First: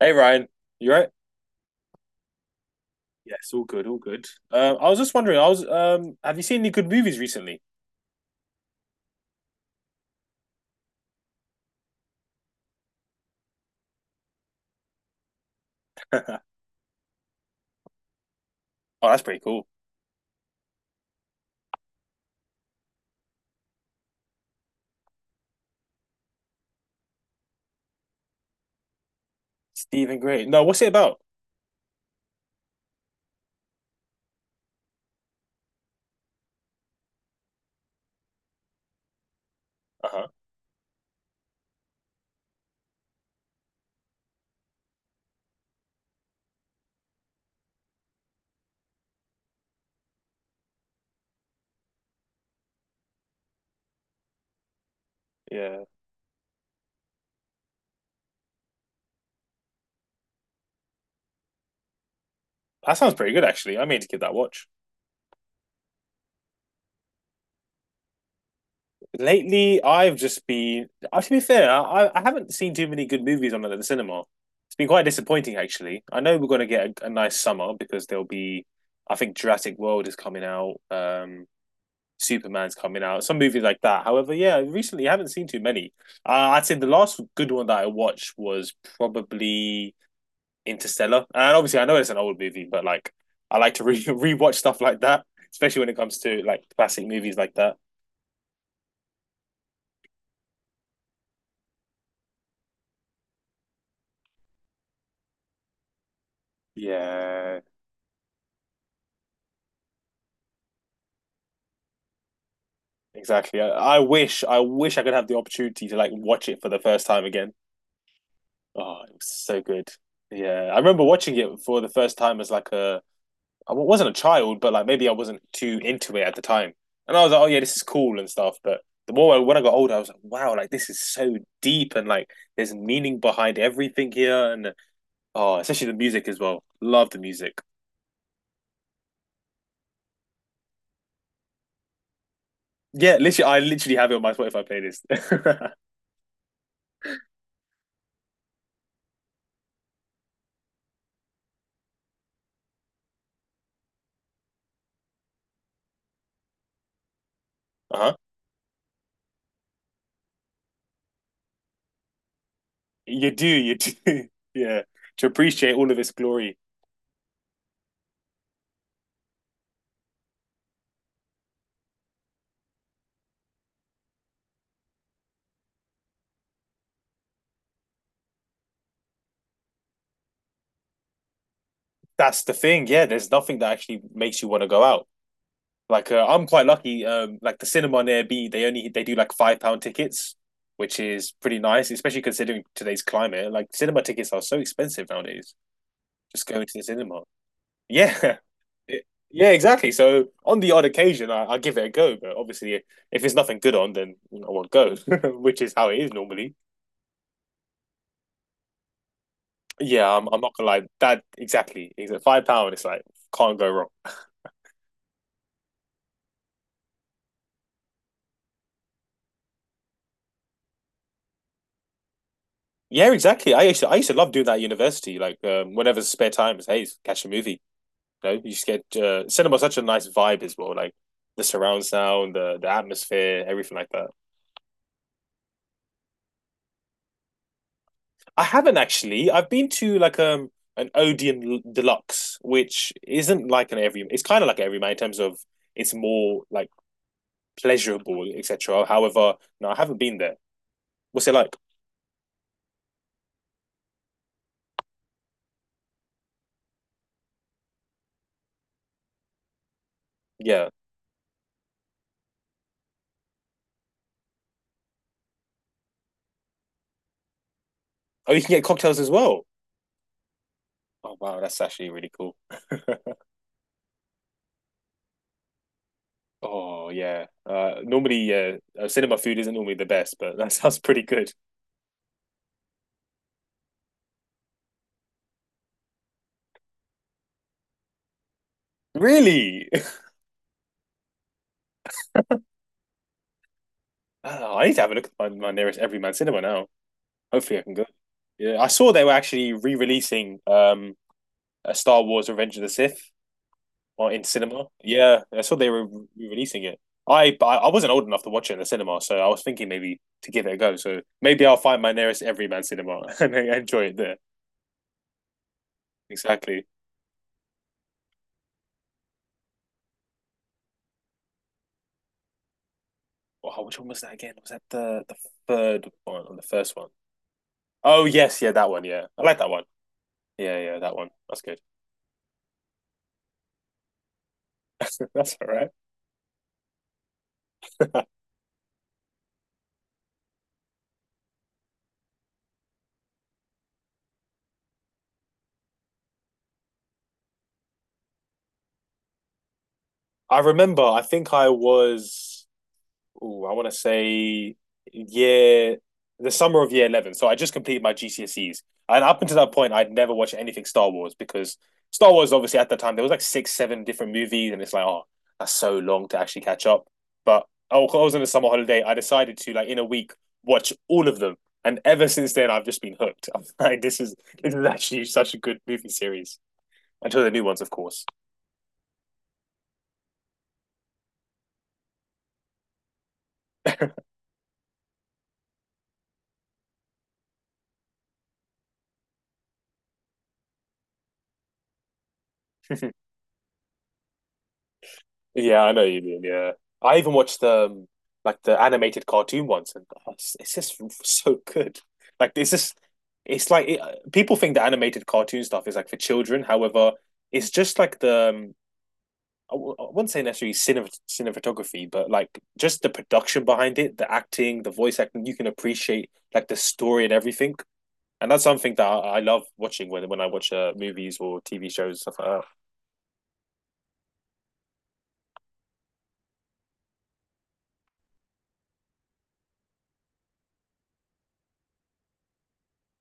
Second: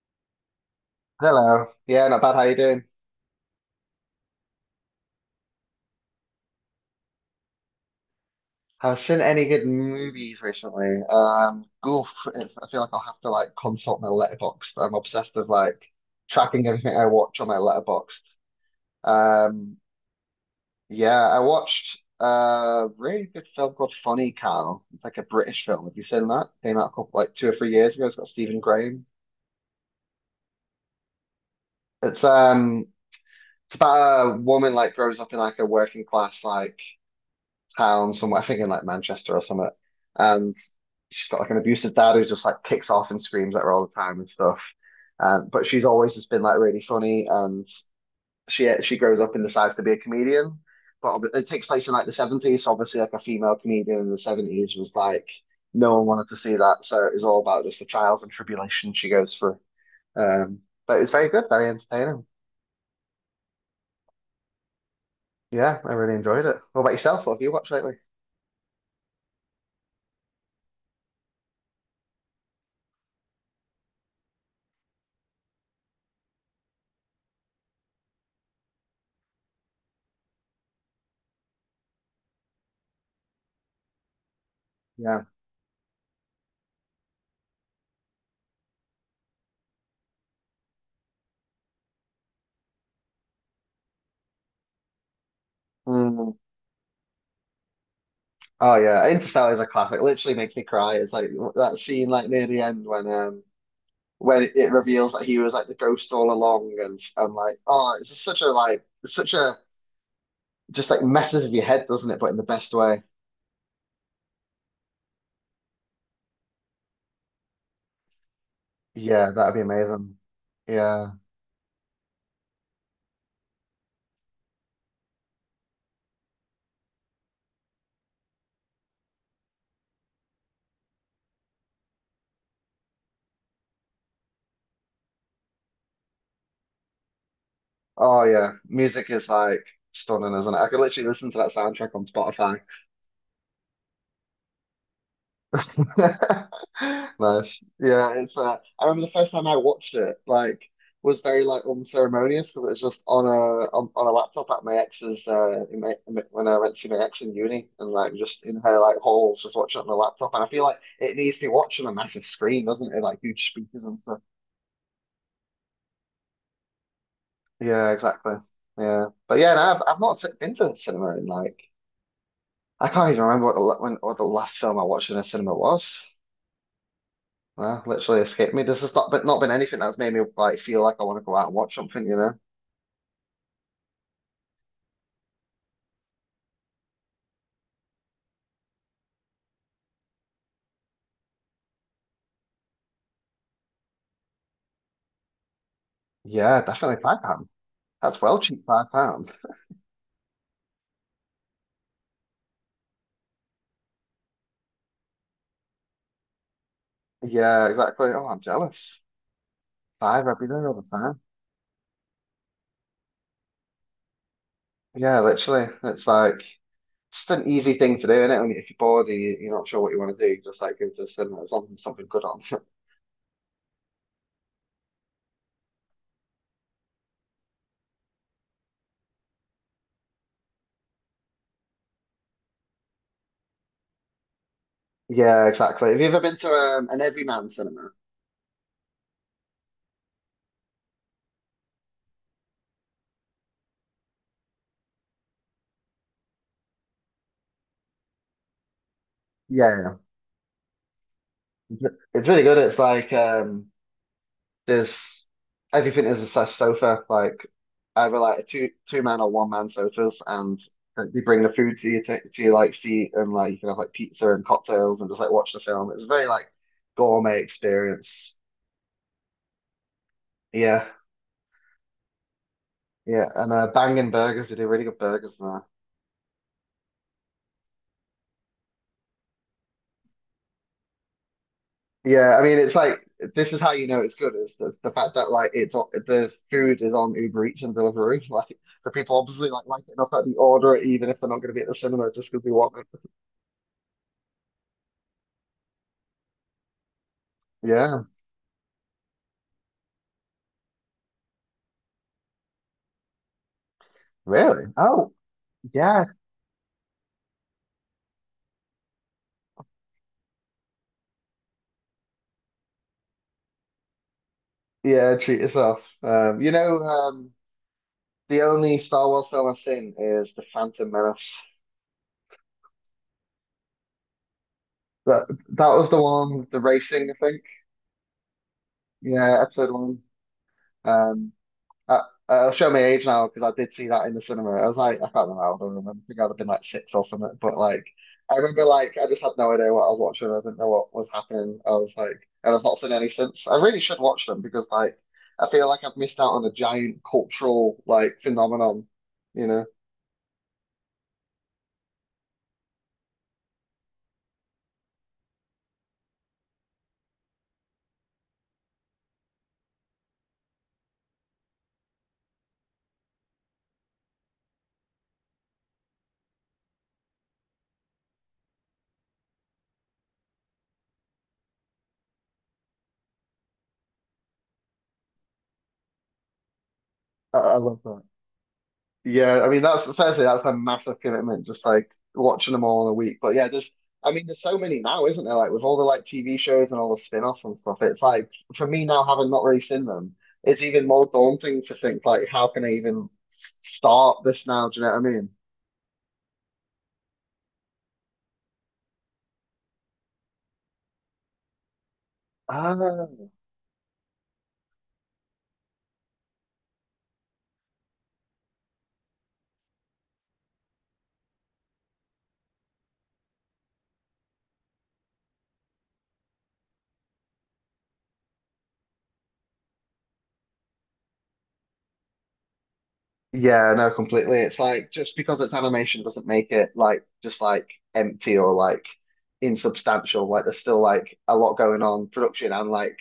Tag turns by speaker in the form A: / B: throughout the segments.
A: Hey Ryan, you right?
B: Hello. Yeah, not bad. How you doing?
A: Yes, all good, all good. I was just wondering, I was have you seen any good movies recently?
B: Have seen any good movies recently? I feel like I'll have to like consult my letterbox. I'm obsessed with like tracking everything I watch on my letterbox.
A: Oh, that's pretty cool.
B: Um, yeah, I watched a really good film called Funny Cow. It's like a British film. Have you seen that? Came out a couple, like 2 or 3 years ago. It's got Stephen Graham.
A: Stephen Gray. No, what's it about?
B: It's um, it's about a woman like grows up in like a working class like town somewhere. I think in like Manchester or something.
A: Uh-huh.
B: And she's got like an abusive dad who just like kicks off and screams at her all the time and stuff. But she's always just been like really funny, and she grows up and decides to be a comedian. But it takes place in like the 70s, so obviously like a female comedian in the 70s was like
A: Yeah.
B: no one wanted to see that, so it was all about just the trials and tribulations she goes through. Um, but it's very good, very entertaining.
A: That sounds pretty good actually. I mean to give that a watch.
B: Yeah, I really enjoyed it. What about yourself? What have you watched lately?
A: Lately, I've just been to be fair, I haven't seen too many good movies on at the cinema. It's been quite disappointing actually. I know we're gonna get a nice summer because there'll be I think Jurassic World is coming out. Superman's coming out, some movie like that. However, yeah, recently I
B: Yeah.
A: haven't seen too many. I'd say the last good one that I watched was probably Interstellar, and obviously I know it's an old movie, but I like to re rewatch stuff like that, especially when it comes
B: Mm.
A: to like classic movies like that.
B: Oh yeah, Interstellar is a classic. Literally makes me cry. It's like that scene like near the end when when it reveals that he was like the ghost all along, and like,
A: Yeah,
B: oh, it's just such a like, it's such a just like messes with your head, doesn't it? But in the best way.
A: exactly. I wish I could have the opportunity to like watch it for the first time again. Oh, it was
B: Yeah, that'd
A: so
B: be
A: good.
B: amazing.
A: Yeah, I remember
B: Yeah.
A: watching it for the first time as like a I wasn't a child, but like maybe I wasn't too into it at the time. And I was like, oh yeah, this is cool and stuff. But when I got older, I was like, wow, like this is so deep and like there's meaning behind everything here. And oh, especially the music as well. Love the music.
B: Oh yeah, music is like stunning, isn't it? I could literally listen to that soundtrack on Spotify.
A: Yeah, literally, I literally have it on my Spotify playlist.
B: Nice. Yeah, it's I remember the first time I watched it, like was very like unceremonious because it was just on a on a laptop at my ex's in my, when I went to see my ex in uni and
A: Uh-huh.
B: like just in her like halls just watching it on the laptop and I feel like it needs to be watched on a massive screen, doesn't it? Like
A: You do,
B: huge
A: you
B: speakers
A: do.
B: and stuff.
A: Yeah. To appreciate all of its glory.
B: Yeah, exactly. Yeah. But yeah, no, I've not been to the cinema in like I can't even remember what the when what the last film I watched in a cinema was. Nah, literally escaped me. This has not been, not been anything that's made me like feel like I want to go out and watch something, you know?
A: That's the thing. Yeah, there's nothing that actually makes you want to go out. I'm quite lucky. Like the cinema near B, they do like £5 tickets, which is pretty nice, especially considering today's climate. Like cinema tickets are so expensive nowadays. Just
B: Yeah,
A: going to the
B: definitely
A: cinema.
B: £5. That's
A: Yeah,
B: well cheap, £5.
A: yeah, exactly. So on the odd occasion, I give it a go. But obviously, if there's nothing good on, then I won't go, which is how it is normally.
B: Yeah, exactly. Oh, I'm jealous.
A: Yeah,
B: Five
A: I'm
B: every
A: not
B: day
A: gonna
B: all
A: lie.
B: the time.
A: That exactly. Exactly. £5. It's like can't go wrong.
B: Yeah, literally. It's like just an easy thing to do, isn't it? When, if you're bored and you, you're not sure what you want to do, you just like go to the cinema. There's something good on.
A: Yeah, exactly. I used to love doing that at university. Whenever spare time is, hey, catch a movie. You know, you just get cinema such a nice vibe as well, like the surround sound, the atmosphere, everything like that.
B: Yeah, exactly. Have you ever been to an Everyman cinema?
A: I haven't actually. I've been to an Odeon Deluxe, which isn't like an every. It's kind of like an everyman in terms of it's more like pleasurable, etc. However, no, I haven't
B: Yeah,
A: been there. What's it like?
B: yeah. It's really good. It's like there's everything is a size sofa. Like either like two man or one man sofas, and
A: Yeah.
B: they bring the food to you to your like seat, and like you can have like pizza and cocktails and just like watch the film. It's a very like gourmet
A: Oh,
B: experience.
A: you can get cocktails as well.
B: Yeah,
A: Oh wow, that's actually really cool.
B: yeah, and bangin' burgers. They do really good burgers there.
A: oh yeah. Cinema food isn't normally the best, but that sounds pretty good.
B: Yeah, I mean, it's like this is how you know it's good is the fact that like it's on, the food is on Uber Eats and Deliveroo. Like the people obviously
A: Really?
B: like it enough that they order it even if they're not going to be at the cinema just because they want it.
A: I don't know. I need to have a look at my nearest Everyman cinema now. Hopefully, I can go.
B: Yeah.
A: Yeah, I saw they were actually re-releasing a Star Wars: Revenge of the Sith on in
B: Really?
A: cinema.
B: Oh,
A: Yeah, I saw they were
B: yeah.
A: re-releasing it. I wasn't old enough to watch it in the cinema, so I was thinking maybe to give it a go. So maybe I'll find my nearest Everyman cinema and enjoy it there.
B: Yeah, treat yourself.
A: Exactly.
B: The only Star Wars film I've seen is The Phantom Menace.
A: Wow, which one was that again? Was that the
B: That that
A: third
B: was the
A: one or the
B: one, the
A: first one?
B: racing, I think.
A: Oh yes, yeah, that one. Yeah, I like
B: Yeah,
A: that one.
B: episode one.
A: Yeah, yeah, that one.
B: Um,
A: That's good.
B: Uh, show my age now because I did see that in the cinema. I was like, I can't
A: That's
B: remember
A: all
B: how old I
A: right.
B: don't remember. I think I'd have been like six or something. But like, I remember like I just had no idea what I was watching. I didn't know what was happening. I was like, and I've not seen any since. I really should watch them because like I feel like I've missed out on a giant cultural like phenomenon. You know,
A: I remember, I think I was, ooh, I want to say year, the summer of year 11. So I just completed my GCSEs. And up until that point, I'd never watched anything Star Wars because Star Wars, obviously, at the time, there was like six, seven different movies. And it's like, oh, that's so long to actually catch up. But oh, I was on a summer holiday. I decided to, like, in a week, watch all of them. And ever since then, I've just been hooked. I'm like, this is actually such a good movie series until the new
B: I
A: ones, of
B: love that.
A: course.
B: Yeah, I mean that's firstly that's a massive commitment, just like watching them all in a week. But yeah, just I mean, there's so many now, isn't there? Like with all the like TV shows and all the spin-offs and stuff, it's like for me now, having not really seen them, it's even more daunting to think like how can I even start this now? Do you know what I mean?
A: Yeah, I know what you mean. Yeah, I even watched the animated cartoon once, and oh, it's just so good. Like it's just
B: Ah,
A: it's like it, people think the animated cartoon stuff is like for children. However, it's just like the I w- I wouldn't say necessarily cinematography, but like just the production behind it, the acting, the voice acting. You can appreciate like the story and everything, and that's something that I love watching when I watch movies or TV shows stuff like that.
B: yeah, no, completely. It's like just because it's animation doesn't make it like just like empty or like insubstantial. Like there's still like a lot going on, production and like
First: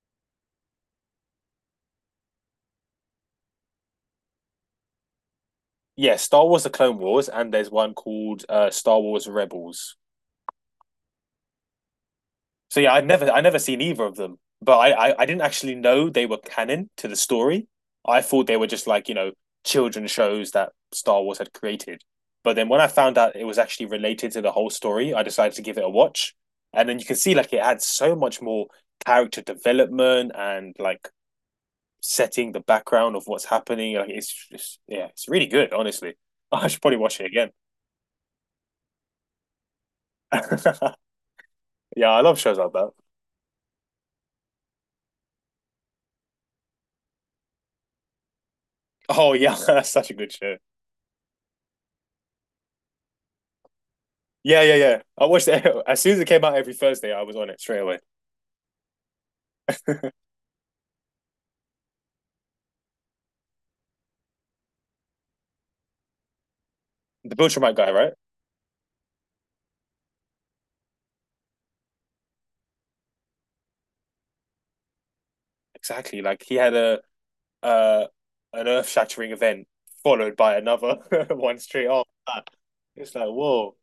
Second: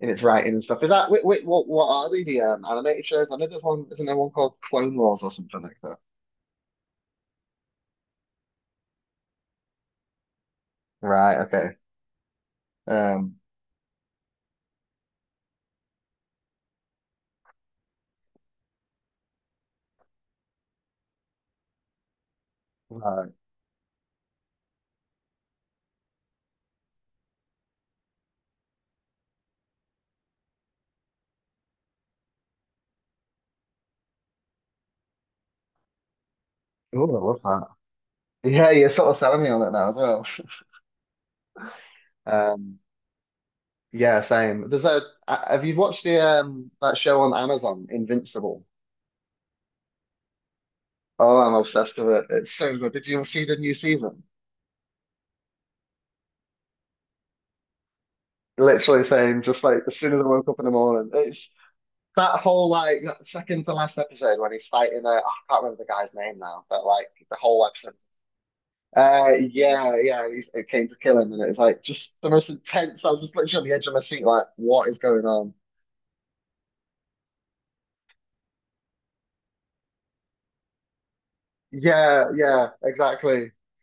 B: in its writing and stuff. Is that wait, what are they the animated shows? I know there's one, isn't there one called Clone Wars or something like that?
A: Yeah, Star Wars: The Clone Wars, and there's one called Star Wars Rebels.
B: Right. Okay.
A: So yeah, I'd never
B: Um.
A: I never seen either of them, but I didn't actually know they were canon to the story. I thought they were just like you know children shows that Star Wars had created. But then when I found out
B: Right.
A: it was actually related to the whole story, I decided to give it a watch. And then you can see like it had so much more character development and like setting the background of what's happening. Like it's just yeah, it's really good. Honestly, I should probably
B: Oh,
A: watch
B: I
A: it
B: love that. Yeah, you're sort of selling me on it now as well.
A: again. Yeah, I love shows like
B: Um.
A: that.
B: Yeah, same. There's a. Have you watched the that show on Amazon, Invincible?
A: Oh yeah, that's such a good show.
B: Oh, I'm obsessed with it. It's so good. Did you see the new season?
A: Yeah. I watched it as soon as it came out every Thursday. I was on it straight away.
B: Literally saying just like as soon as I woke up in the morning, it's that whole like that second to last episode when he's fighting. I can't remember the guy's name now, but like
A: The
B: the whole
A: Bilchamite guy,
B: episode
A: right?
B: Yeah, yeah, it came to kill him, and it was like just the most intense. I was just literally on the edge of my seat, like, what is going on?
A: Exactly. Like he had a uh an earth shattering event followed by another one straight off.
B: Yeah, yeah,
A: It's like
B: exactly.
A: whoa.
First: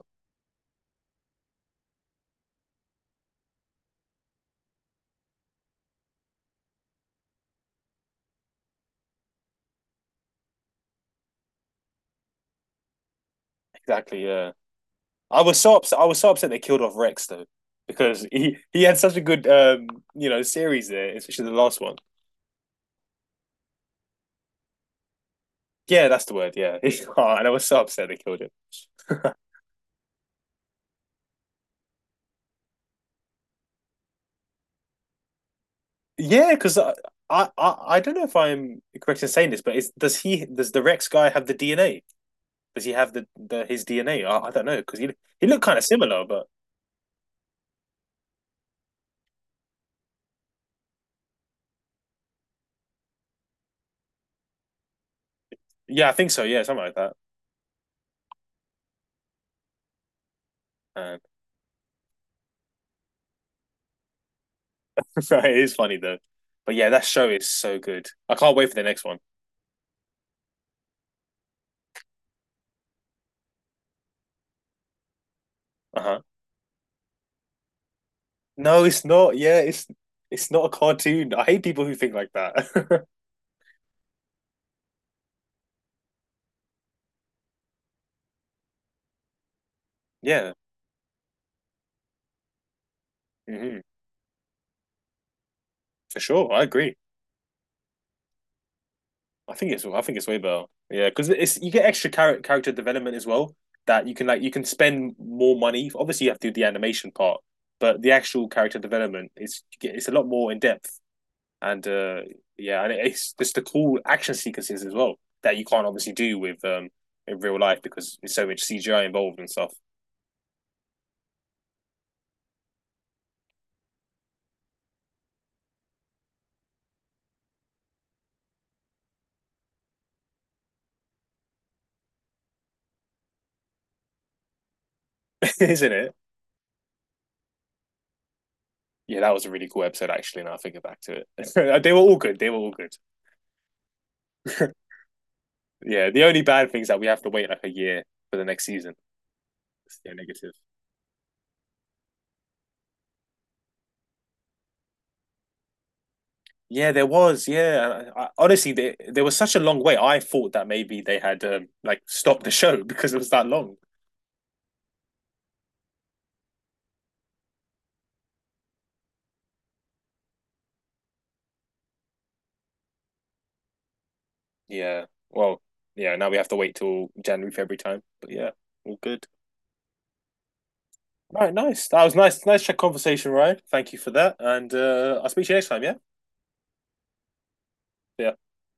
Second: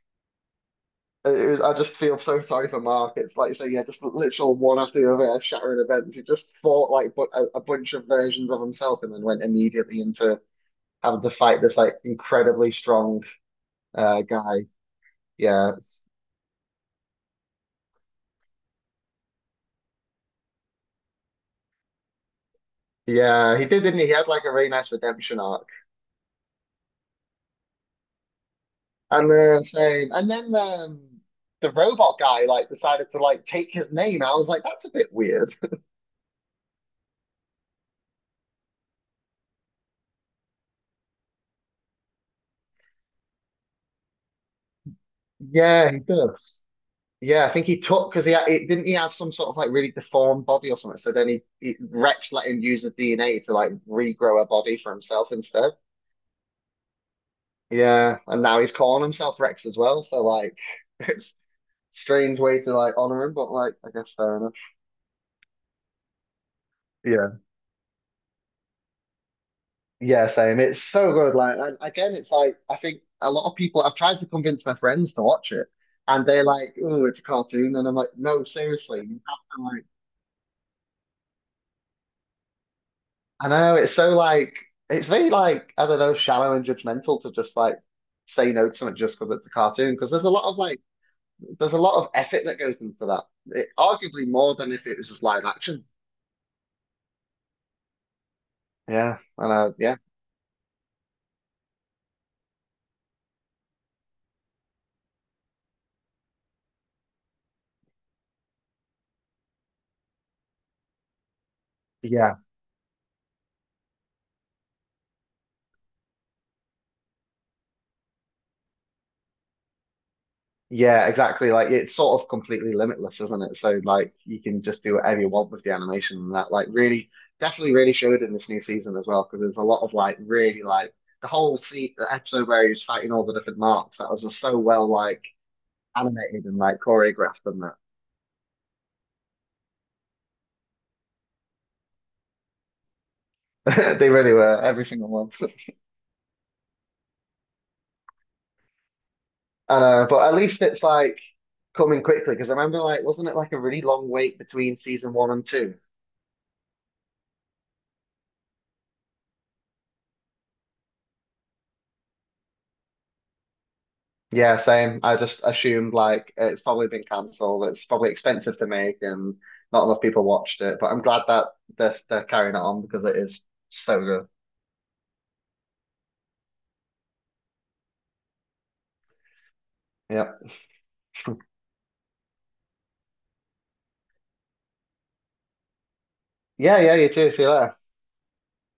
B: It was, I just feel so sorry for Mark. It's like you say, yeah, just literal one after the other, shattering events. He just fought like but a bunch of versions of himself, and then went immediately into having to fight this like incredibly strong
A: Exactly. Yeah.
B: guy.
A: I was
B: Yeah,
A: so upset.
B: it's-
A: I was so upset they killed off Rex though, because he had such a good series there, especially the last one.
B: yeah, he did, didn't he? He had like a really nice redemption arc.
A: Yeah, that's the word. Yeah. oh, and I was so upset they killed it.
B: And the same. And then the robot guy like decided to like take his name. I was like, that's a bit weird.
A: Yeah, because I don't know if I'm correct in saying this, but is does he does the Rex guy have the DNA? Does he have the his DNA? I don't know because he looked kind of
B: Yeah, he
A: similar, but
B: does. Yeah, I think he took because he had, it, didn't he have some sort of like really deformed body or something. So then he Rex let him use his DNA to like regrow a body for himself instead.
A: yeah, I think so. Yeah, something like that.
B: Yeah, and now he's calling himself Rex as well. So like,
A: Um,
B: it's a strange way to like honor him, but like, I guess fair enough.
A: it is funny though, but yeah, that show
B: Yeah.
A: is so good. I can't wait for the next one.
B: Yeah, same. It's so good. Like, and again, it's like I think a lot of people. I've tried to convince my friends to watch it,
A: Uh huh.
B: and they're like, "Oh, it's a cartoon," and I'm like, "No,
A: No,
B: seriously,
A: it's
B: you
A: not.
B: have
A: Yeah,
B: to like."
A: it's not a cartoon. I hate people who think like that.
B: I know it's so like it's very like I don't know, shallow and judgmental to just like say no to something just because it's a cartoon. Because there's a lot
A: yeah,
B: of like there's a lot of effort that goes into that. It,
A: hmm
B: arguably more than if it was just live action.
A: for sure. I agree.
B: Yeah, and
A: I think it's
B: yeah.
A: I think it's way better. Yeah, because it's you get extra character development as well. That you can like you can spend more money. Obviously, you have to do the animation part, but the actual character development is it's a lot more in depth. And
B: Yeah,
A: yeah, and it's just the cool action sequences as well that you can't obviously do with in real life because there's so much CGI involved and stuff.
B: yeah, exactly. Like it's sort of completely limitless, isn't it? So like you can just do whatever you want with the animation and that like really definitely really showed in this new season as well because there's a lot of like really like the whole se the episode where he was fighting all the different marks that was just so well like
A: Isn't it?
B: animated and like choreographed and
A: Yeah, that was a really cool episode, actually. Now I think back to it, they were all good. They were all good.
B: that they really were every single one.
A: yeah, the only bad thing is that we have to wait like a year for the next season.
B: I
A: It's
B: know,
A: the
B: but at
A: negative.
B: least it's like coming quickly because I remember like wasn't it like a really long wait between season one and two?
A: Yeah, there was. Yeah, honestly, there was such a long wait. I thought that maybe they had like stopped the show because it was that long.
B: Yeah, same. I just assumed like it's probably been cancelled. It's probably expensive to make and not enough people watched it. But I'm glad that they're carrying it on because it is so good.
A: Yeah. Well, yeah. Now we have to wait till January, February time. But yeah, all good.
B: Yeah.
A: All right. Nice. That was nice. Nice conversation, Ryan. Thank you for that. And I'll speak to you next time. Yeah.
B: Yeah, yeah, you too. See you later.
A: Yeah.